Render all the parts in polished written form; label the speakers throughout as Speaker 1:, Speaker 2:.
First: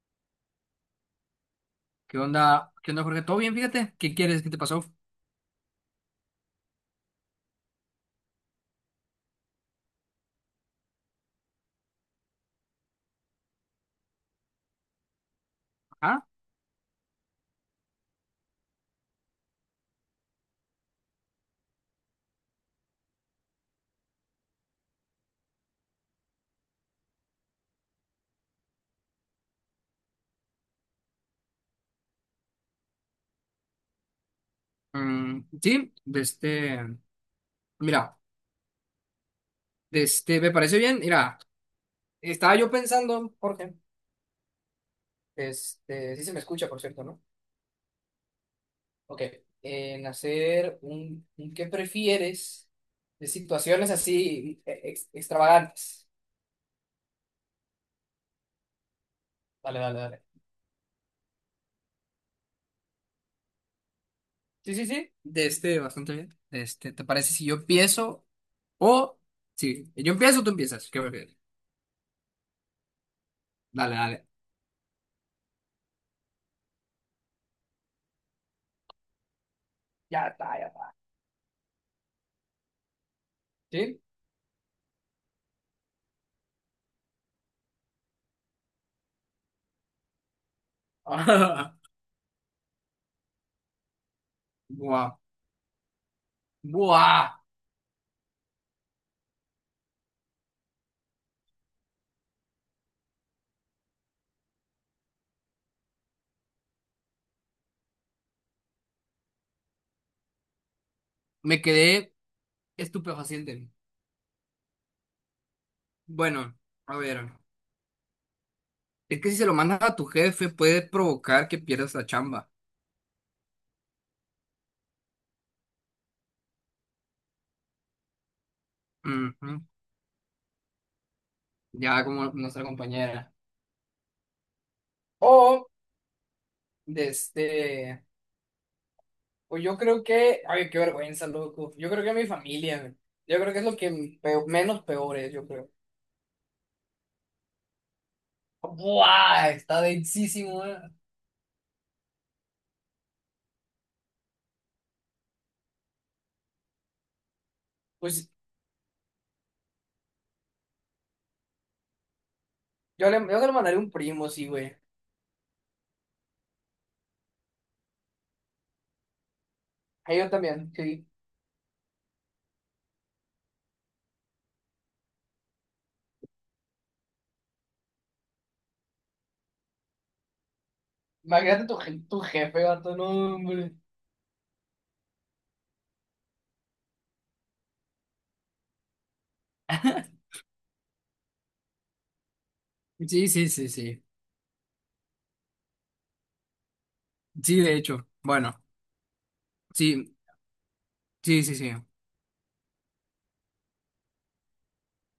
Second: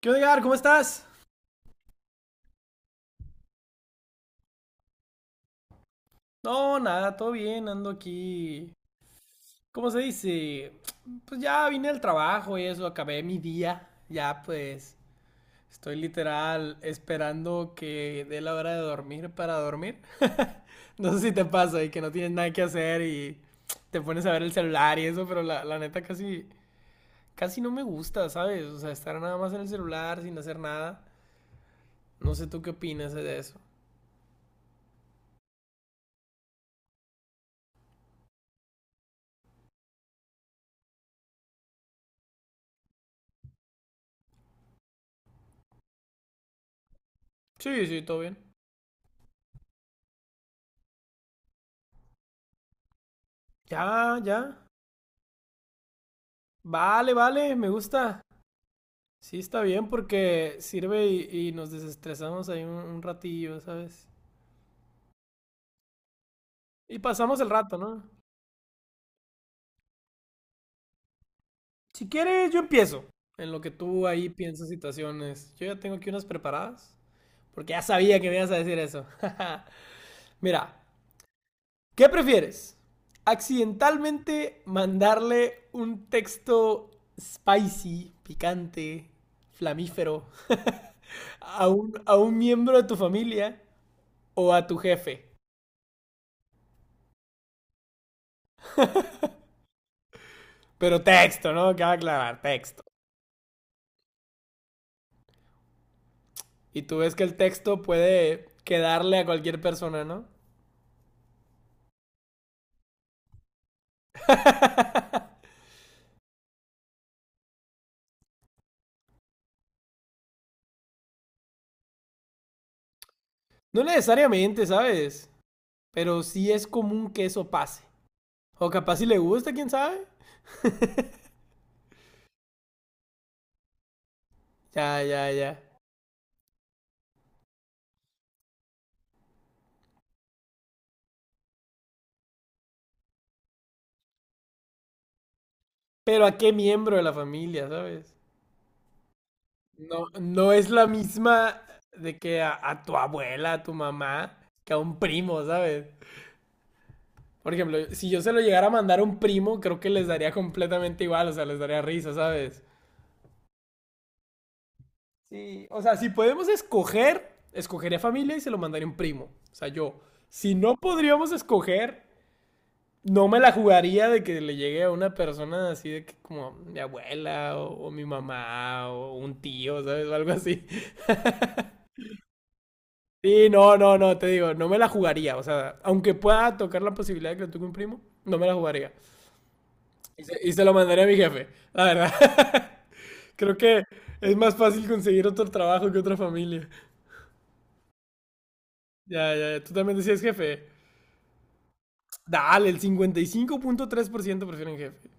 Speaker 1: ¿Qué onda, Edgar? ¿Cómo estás?
Speaker 2: ¿Qué onda? ¿Qué onda, Jorge? ¿Todo bien? Fíjate. ¿Qué quieres? ¿Qué te pasó?
Speaker 1: No, nada, todo bien, ando aquí. ¿Cómo se dice? Pues ya vine al trabajo y eso, acabé mi día. Ya pues estoy
Speaker 2: Ajá.
Speaker 1: literal esperando que dé la hora de dormir para dormir. No sé si te pasa y que no tienes nada que hacer y te pones a ver el celular y eso, pero la neta casi no me gusta, ¿sabes? O sea, estar nada más en el celular sin hacer nada. No sé tú qué opinas de eso.
Speaker 2: Mm, sí, de este. Mira, me parece bien. Mira, estaba yo pensando, Jorge. Sí se me escucha, por cierto, ¿no?
Speaker 1: Sí, sí, todo bien.
Speaker 2: Ok. En hacer un qué prefieres de situaciones
Speaker 1: Ya, ya.
Speaker 2: así extravagantes.
Speaker 1: Vale, vale, me gusta. Sí, está
Speaker 2: Dale,
Speaker 1: bien
Speaker 2: dale, dale.
Speaker 1: porque sirve y nos desestresamos ahí un ratillo, ¿sabes?
Speaker 2: Sí, sí, sí. Bastante bien.
Speaker 1: Y
Speaker 2: ¿Te parece
Speaker 1: pasamos
Speaker 2: si
Speaker 1: el
Speaker 2: yo
Speaker 1: rato, ¿no?
Speaker 2: empiezo o. Sí, yo empiezo o tú empiezas? ¿Qué prefieres?
Speaker 1: Si quieres, yo empiezo. En lo que
Speaker 2: Dale,
Speaker 1: tú
Speaker 2: dale.
Speaker 1: ahí piensas situaciones. Yo ya tengo aquí unas preparadas. Porque ya sabía que me ibas a decir eso.
Speaker 2: Ya está, ya
Speaker 1: Mira,
Speaker 2: está.
Speaker 1: ¿qué prefieres?
Speaker 2: ¿Sí?
Speaker 1: ¿Accidentalmente mandarle un texto spicy, picante, flamífero a
Speaker 2: Ah,
Speaker 1: un miembro de tu familia o a tu
Speaker 2: Buah,
Speaker 1: jefe?
Speaker 2: buah,
Speaker 1: Pero texto, ¿no? Cabe aclarar, texto. Y tú ves que el texto puede quedarle a cualquier persona, ¿no?
Speaker 2: me quedé estupefaciente. Bueno, a ver, es que si se lo mandas a tu jefe puede provocar que pierdas la chamba.
Speaker 1: No necesariamente, ¿sabes? Pero sí es común que eso pase. O capaz si le gusta,
Speaker 2: Ujú.
Speaker 1: quién sabe.
Speaker 2: Ya como nuestra compañera.
Speaker 1: Ya, ya, ya.
Speaker 2: O, de este, o yo creo que, ay, qué vergüenza, loco. Yo creo que mi familia, yo creo que es lo que menos peor es, yo creo.
Speaker 1: Pero a qué miembro de la familia, ¿sabes?
Speaker 2: Buah, está
Speaker 1: No, no
Speaker 2: densísimo,
Speaker 1: es
Speaker 2: eh.
Speaker 1: la misma de que a tu abuela, a tu mamá, que a un primo, ¿sabes? Por ejemplo, si yo
Speaker 2: Pues
Speaker 1: se lo llegara a mandar a un primo, creo que les daría completamente igual, o sea, les daría risa, ¿sabes?
Speaker 2: yo le mandaré un primo, sí, güey.
Speaker 1: Sí, o sea, si podemos escoger, escogería familia y se lo mandaría a un primo. O sea, yo,
Speaker 2: A yo
Speaker 1: si
Speaker 2: también,
Speaker 1: no
Speaker 2: sí.
Speaker 1: podríamos escoger, no me la jugaría de que le llegue a una persona así de que como mi abuela o mi mamá o un tío, ¿sabes? O algo así.
Speaker 2: Imagínate tu jefe, gato, no,
Speaker 1: Sí,
Speaker 2: hombre.
Speaker 1: no, no, no, te digo, no me la jugaría. O sea, aunque pueda tocar la posibilidad de que lo toque un primo, no me la jugaría. Y se lo mandaría a mi jefe, la verdad.
Speaker 2: Sí, sí,
Speaker 1: Creo
Speaker 2: sí,
Speaker 1: que
Speaker 2: sí.
Speaker 1: es más fácil conseguir otro trabajo que otra familia.
Speaker 2: Sí, de hecho. Bueno,
Speaker 1: Ya, ya, ya. Tú también
Speaker 2: sí,
Speaker 1: decías jefe.
Speaker 2: sí, sí, sí.
Speaker 1: Dale, el 55.3% prefieren jefe.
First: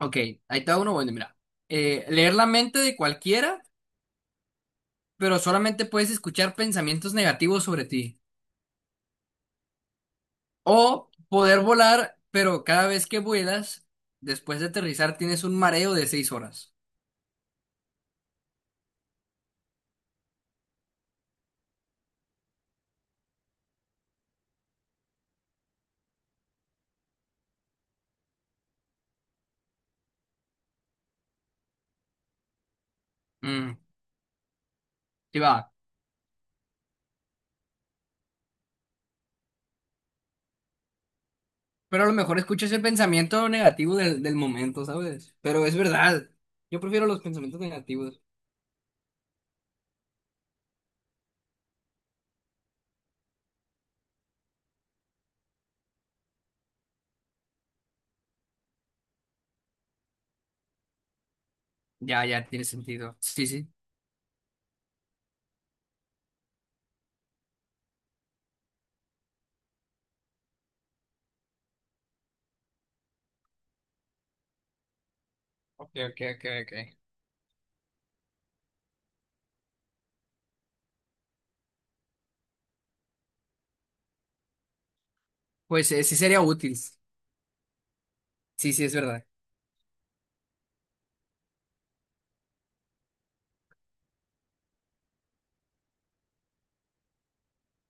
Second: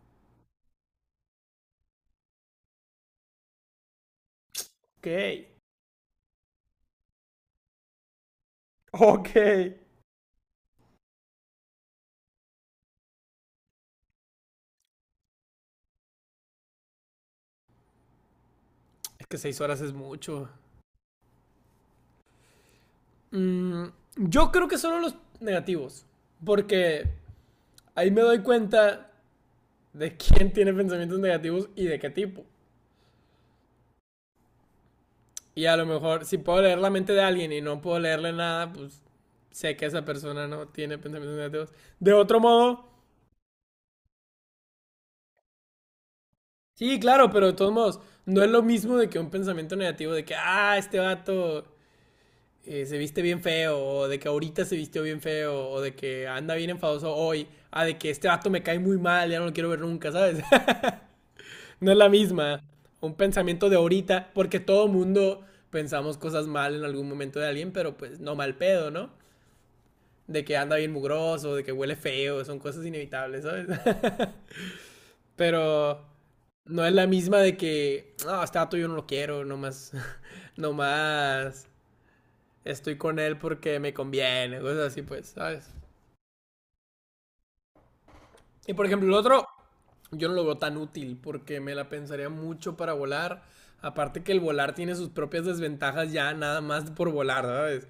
Speaker 2: Ok, ahí está uno. Bueno, mira. Leer la mente de cualquiera,
Speaker 1: Ok.
Speaker 2: pero solamente puedes escuchar pensamientos negativos sobre ti.
Speaker 1: Ok.
Speaker 2: O poder volar, pero cada vez que vuelas, después de aterrizar, tienes un mareo de seis horas.
Speaker 1: Es que 6 horas es mucho. Mm, yo creo que solo los negativos. Porque ahí me doy cuenta de quién tiene pensamientos negativos y de qué tipo.
Speaker 2: Mm, sí va.
Speaker 1: Y a lo mejor, si puedo leer la mente de alguien y no puedo leerle nada, pues sé que esa persona no tiene pensamientos negativos.
Speaker 2: Pero a
Speaker 1: De
Speaker 2: lo mejor
Speaker 1: otro
Speaker 2: escuchas el
Speaker 1: modo,
Speaker 2: pensamiento negativo del momento, ¿sabes? Pero es verdad. Yo
Speaker 1: sí,
Speaker 2: prefiero los
Speaker 1: claro, pero de
Speaker 2: pensamientos
Speaker 1: todos modos,
Speaker 2: negativos.
Speaker 1: no es lo mismo de que un pensamiento negativo de que, ah, este vato se viste bien feo, o de que ahorita se vistió bien feo, o de que anda bien enfadoso hoy, a de que este vato me cae muy mal, ya no lo quiero ver nunca, ¿sabes? no es la
Speaker 2: Ya, ya,
Speaker 1: misma.
Speaker 2: tiene
Speaker 1: Un
Speaker 2: sentido. Sí, sí.
Speaker 1: pensamiento de ahorita, porque todo mundo pensamos cosas mal en algún momento de alguien, pero pues no mal pedo, ¿no? De que anda bien mugroso, de que huele feo, son cosas inevitables, ¿sabes?
Speaker 2: Ok,
Speaker 1: pero
Speaker 2: ok, ok, ok.
Speaker 1: no es la misma de que, no, oh, este vato yo no lo quiero, nomás, nomás estoy con él porque me conviene, cosas así, pues, ¿sabes?
Speaker 2: Pues sí sería útil. Sí,
Speaker 1: Y
Speaker 2: sí,
Speaker 1: por
Speaker 2: es
Speaker 1: ejemplo, el
Speaker 2: verdad.
Speaker 1: otro, yo no lo veo tan útil porque me la pensaría mucho para volar. Aparte que el volar tiene sus propias desventajas ya nada más por volar, ¿sabes?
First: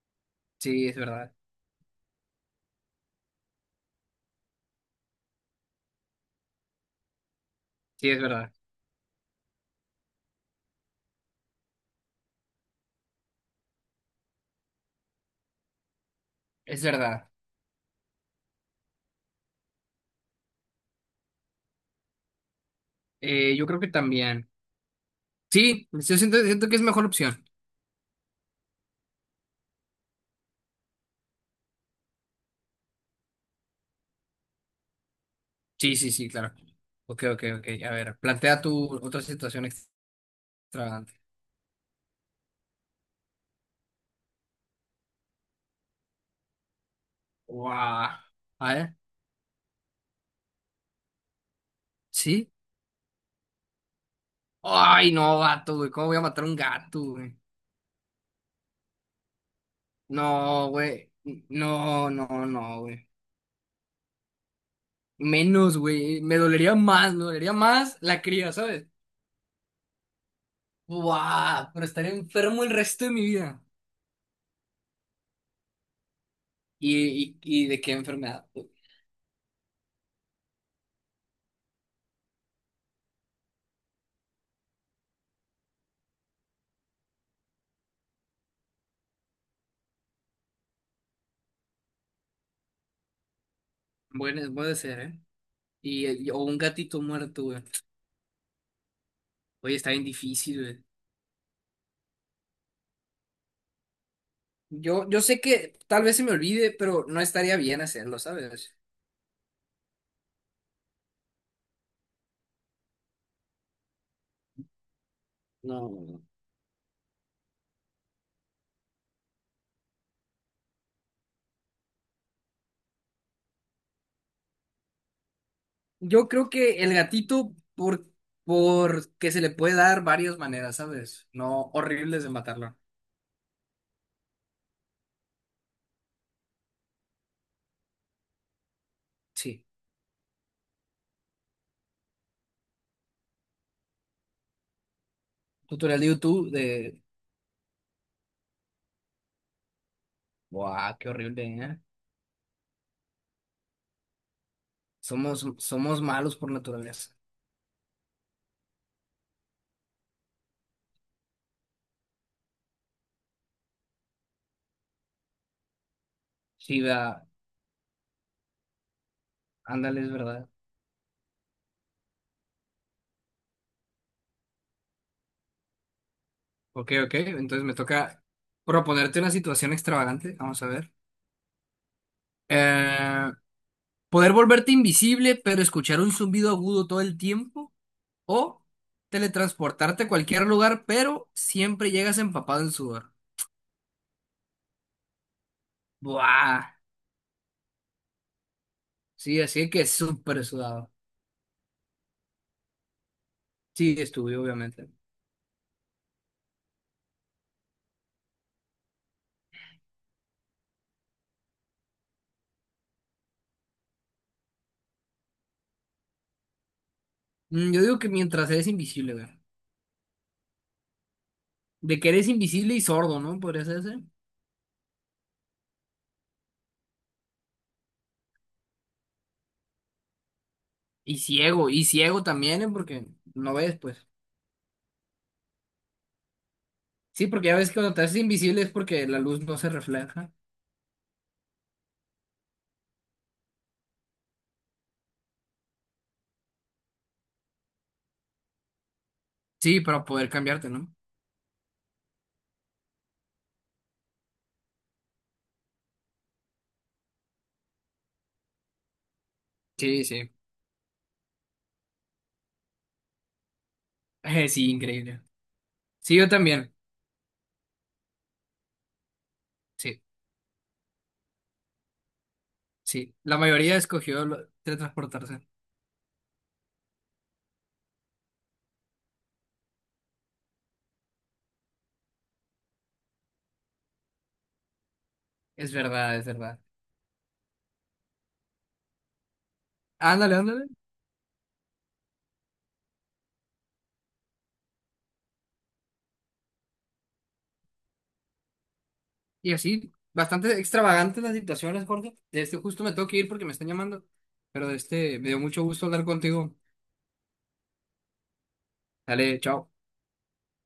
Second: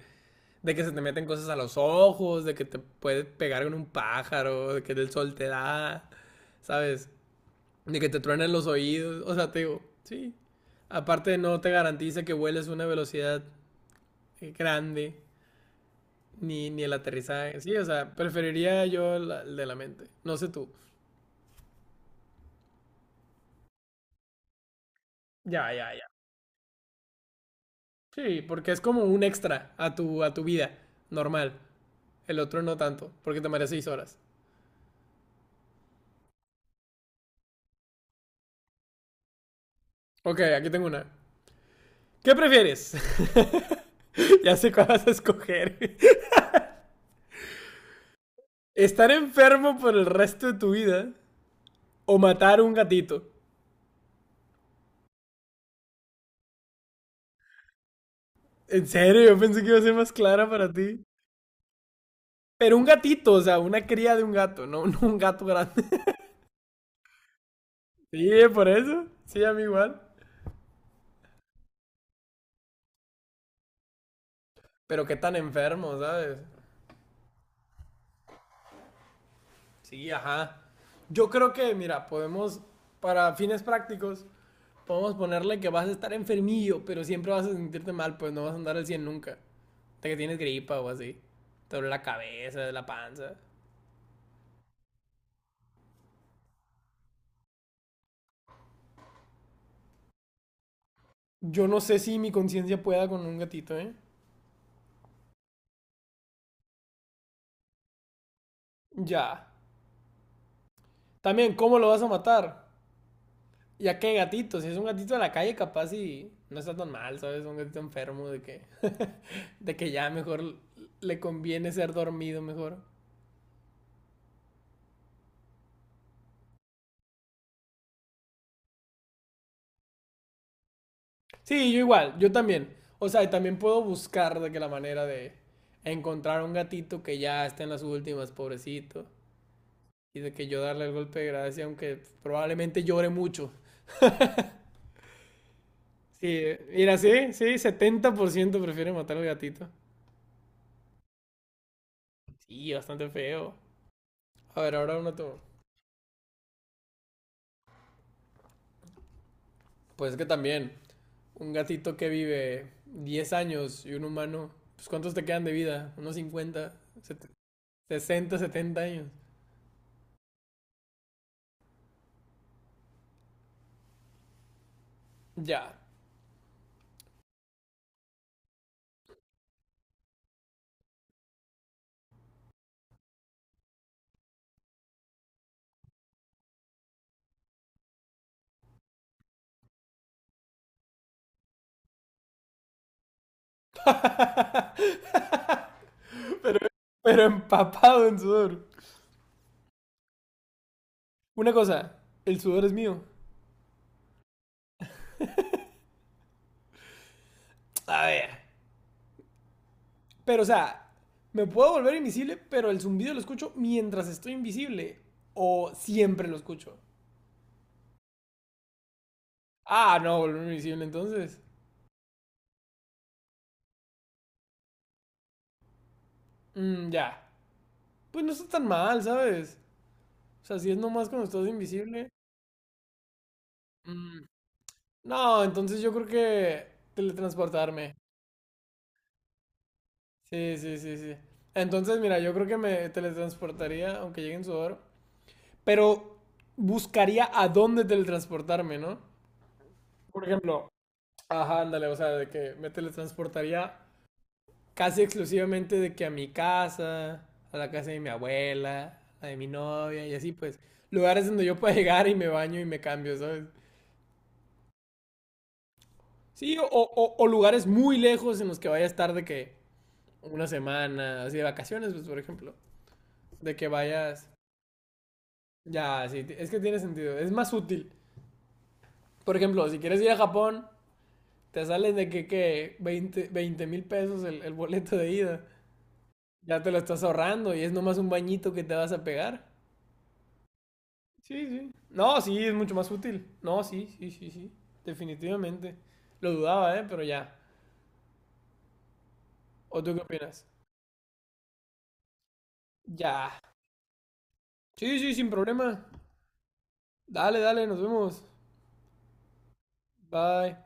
Speaker 1: De que
Speaker 2: Sí,
Speaker 1: se
Speaker 2: es
Speaker 1: te meten
Speaker 2: verdad.
Speaker 1: cosas a los ojos, de que te puedes pegar con un pájaro, de que el sol te da, ¿sabes? De que
Speaker 2: Sí,
Speaker 1: te
Speaker 2: es
Speaker 1: truenen
Speaker 2: verdad.
Speaker 1: los oídos, o sea, te digo, sí. Aparte no te garantiza que vueles a una velocidad grande. Ni
Speaker 2: Es
Speaker 1: el
Speaker 2: verdad.
Speaker 1: aterrizaje. Sí, o sea, preferiría yo el de la mente. No sé tú.
Speaker 2: Yo creo que también.
Speaker 1: Ya,
Speaker 2: Sí,
Speaker 1: ya, ya.
Speaker 2: siento que es mejor opción.
Speaker 1: Sí, porque es como un extra a tu vida normal. El otro no tanto, porque te mareas 6 horas.
Speaker 2: Sí, sí, sí, claro. Ok, ok, ok. A ver, plantea tu otra situación
Speaker 1: Ok, aquí tengo una.
Speaker 2: extravagante.
Speaker 1: ¿Qué prefieres? ya sé cuál vas a escoger.
Speaker 2: Guau. A ver,
Speaker 1: ¿Estar enfermo por el resto de tu vida o
Speaker 2: ¿sí?
Speaker 1: matar un gatito?
Speaker 2: Ay, no, gato, güey. ¿Cómo voy a matar a un gato, güey?
Speaker 1: En serio, yo pensé que iba a ser más clara
Speaker 2: No,
Speaker 1: para ti.
Speaker 2: güey. No, no,
Speaker 1: Pero
Speaker 2: no,
Speaker 1: un
Speaker 2: güey.
Speaker 1: gatito, o sea, una cría de un gato, no, no un gato
Speaker 2: Menos,
Speaker 1: grande.
Speaker 2: güey. Me dolería más la
Speaker 1: sí,
Speaker 2: cría,
Speaker 1: por
Speaker 2: ¿sabes?
Speaker 1: eso. Sí, a mí igual.
Speaker 2: Buah, pero estaré enfermo el resto de mi vida.
Speaker 1: Pero qué tan enfermo, ¿sabes?
Speaker 2: Y de qué enfermedad, güey?
Speaker 1: Sí, ajá. Yo creo que, mira, podemos, para fines prácticos, podemos ponerle que vas a estar enfermillo, pero siempre vas a sentirte mal, pues no vas a andar al 100 nunca. Hasta que tienes gripa o así. Te duele la cabeza, la panza.
Speaker 2: Bueno, puede ser, ¿eh? Y, o un gatito muerto, güey. Oye, está bien difícil, güey.
Speaker 1: Yo no sé si mi conciencia pueda con un gatito, ¿eh?
Speaker 2: Yo sé que tal vez se me olvide, pero no estaría bien hacerlo, ¿sabes?
Speaker 1: Ya. También, ¿cómo lo vas a matar? Ya que gatito, si es un gatito de la calle, capaz
Speaker 2: No.
Speaker 1: y no está tan mal, ¿sabes? Un gatito enfermo de que, de que ya mejor le conviene ser dormido mejor.
Speaker 2: Yo creo que el gatito, porque se le puede dar varias maneras, ¿sabes? No
Speaker 1: Sí, yo igual,
Speaker 2: horribles de
Speaker 1: yo también.
Speaker 2: matarlo.
Speaker 1: O sea, y también puedo buscar de que la manera de encontrar un gatito que ya está en las últimas, pobrecito.
Speaker 2: Sí.
Speaker 1: Y de que yo darle el golpe de gracia, aunque probablemente llore mucho.
Speaker 2: Tutorial de
Speaker 1: Sí,
Speaker 2: YouTube
Speaker 1: mira,
Speaker 2: de...
Speaker 1: sí, sí, 70% prefiere matar al gatito.
Speaker 2: Buah, qué horrible, ¿eh?
Speaker 1: Sí, bastante feo. A ver, ahora uno tú.
Speaker 2: Somos malos por naturaleza.
Speaker 1: Pues es que también, un gatito que vive 10 años y un humano, pues ¿cuántos te quedan de vida? ¿Unos cincuenta
Speaker 2: Sí, vea.
Speaker 1: sesenta setenta años?
Speaker 2: Ándale, es verdad.
Speaker 1: Ya.
Speaker 2: Ok, ok. Entonces me toca proponerte una situación extravagante. Vamos a ver. Eh, poder volverte invisible, pero escuchar un zumbido agudo todo el tiempo. O teletransportarte a cualquier lugar, pero siempre llegas empapado en sudor. Buah.
Speaker 1: Pero empapado en sudor.
Speaker 2: Sí, así que súper sudado.
Speaker 1: Una cosa, el sudor es mío.
Speaker 2: Sí, estuve, obviamente.
Speaker 1: A ver. Pero o sea, me puedo volver invisible, pero el zumbido lo escucho mientras estoy invisible. O siempre lo escucho.
Speaker 2: Mm, yo digo que mientras eres invisible, güey.
Speaker 1: Ah, no, volver invisible entonces.
Speaker 2: De que eres invisible y sordo, ¿no? Podría ser ese.
Speaker 1: Mm, ya. Pues no está tan mal, ¿sabes? O sea, si es nomás cuando estás
Speaker 2: Y
Speaker 1: invisible.
Speaker 2: ciego también, ¿eh? Porque no ves, pues.
Speaker 1: mm, No, entonces yo creo que
Speaker 2: Sí, porque ya ves que cuando
Speaker 1: teletransportarme.
Speaker 2: te haces invisible es porque la luz no se refleja.
Speaker 1: Sí, sí, sí, sí. Entonces, mira, yo creo que me teletransportaría, aunque llegue en sudor, pero buscaría a dónde teletransportarme, ¿no?
Speaker 2: Sí, para
Speaker 1: Por
Speaker 2: poder cambiarte,
Speaker 1: ejemplo,
Speaker 2: ¿no?
Speaker 1: ajá, ándale, o sea, de que me teletransportaría casi exclusivamente de que a mi casa, a la casa de mi abuela, la de mi
Speaker 2: Sí,
Speaker 1: novia y
Speaker 2: sí.
Speaker 1: así, pues, lugares donde yo pueda llegar y me baño y me cambio, ¿sabes?
Speaker 2: Sí, increíble. Sí, yo
Speaker 1: Sí,
Speaker 2: también.
Speaker 1: o lugares muy lejos en los que vaya a estar de que
Speaker 2: Sí,
Speaker 1: una semana, así de vacaciones, pues, por ejemplo.
Speaker 2: sí. La
Speaker 1: De que
Speaker 2: mayoría escogió
Speaker 1: vayas.
Speaker 2: teletransportarse.
Speaker 1: Ya, sí, es que tiene sentido. Es más útil. Por ejemplo, si quieres ir a Japón, te salen de que 20,000 pesos el boleto de ida.
Speaker 2: Es verdad, es verdad.
Speaker 1: Ya te lo estás ahorrando y es nomás un bañito que te vas a pegar.
Speaker 2: Ándale, ándale.
Speaker 1: Sí, sí. No, sí, es mucho más útil. No, sí, sí, sí, sí. Definitivamente. Lo dudaba, ¿eh? Pero ya.
Speaker 2: Y
Speaker 1: ¿O
Speaker 2: así,
Speaker 1: tú qué opinas?
Speaker 2: bastante extravagantes las situaciones, Jorge. De este justo me tengo que ir
Speaker 1: Ya.
Speaker 2: porque me están llamando. Pero
Speaker 1: Sí, sí, sin
Speaker 2: me dio mucho
Speaker 1: problema.
Speaker 2: gusto hablar contigo.
Speaker 1: Dale, dale, nos vemos.
Speaker 2: Dale, chao.
Speaker 1: Bye.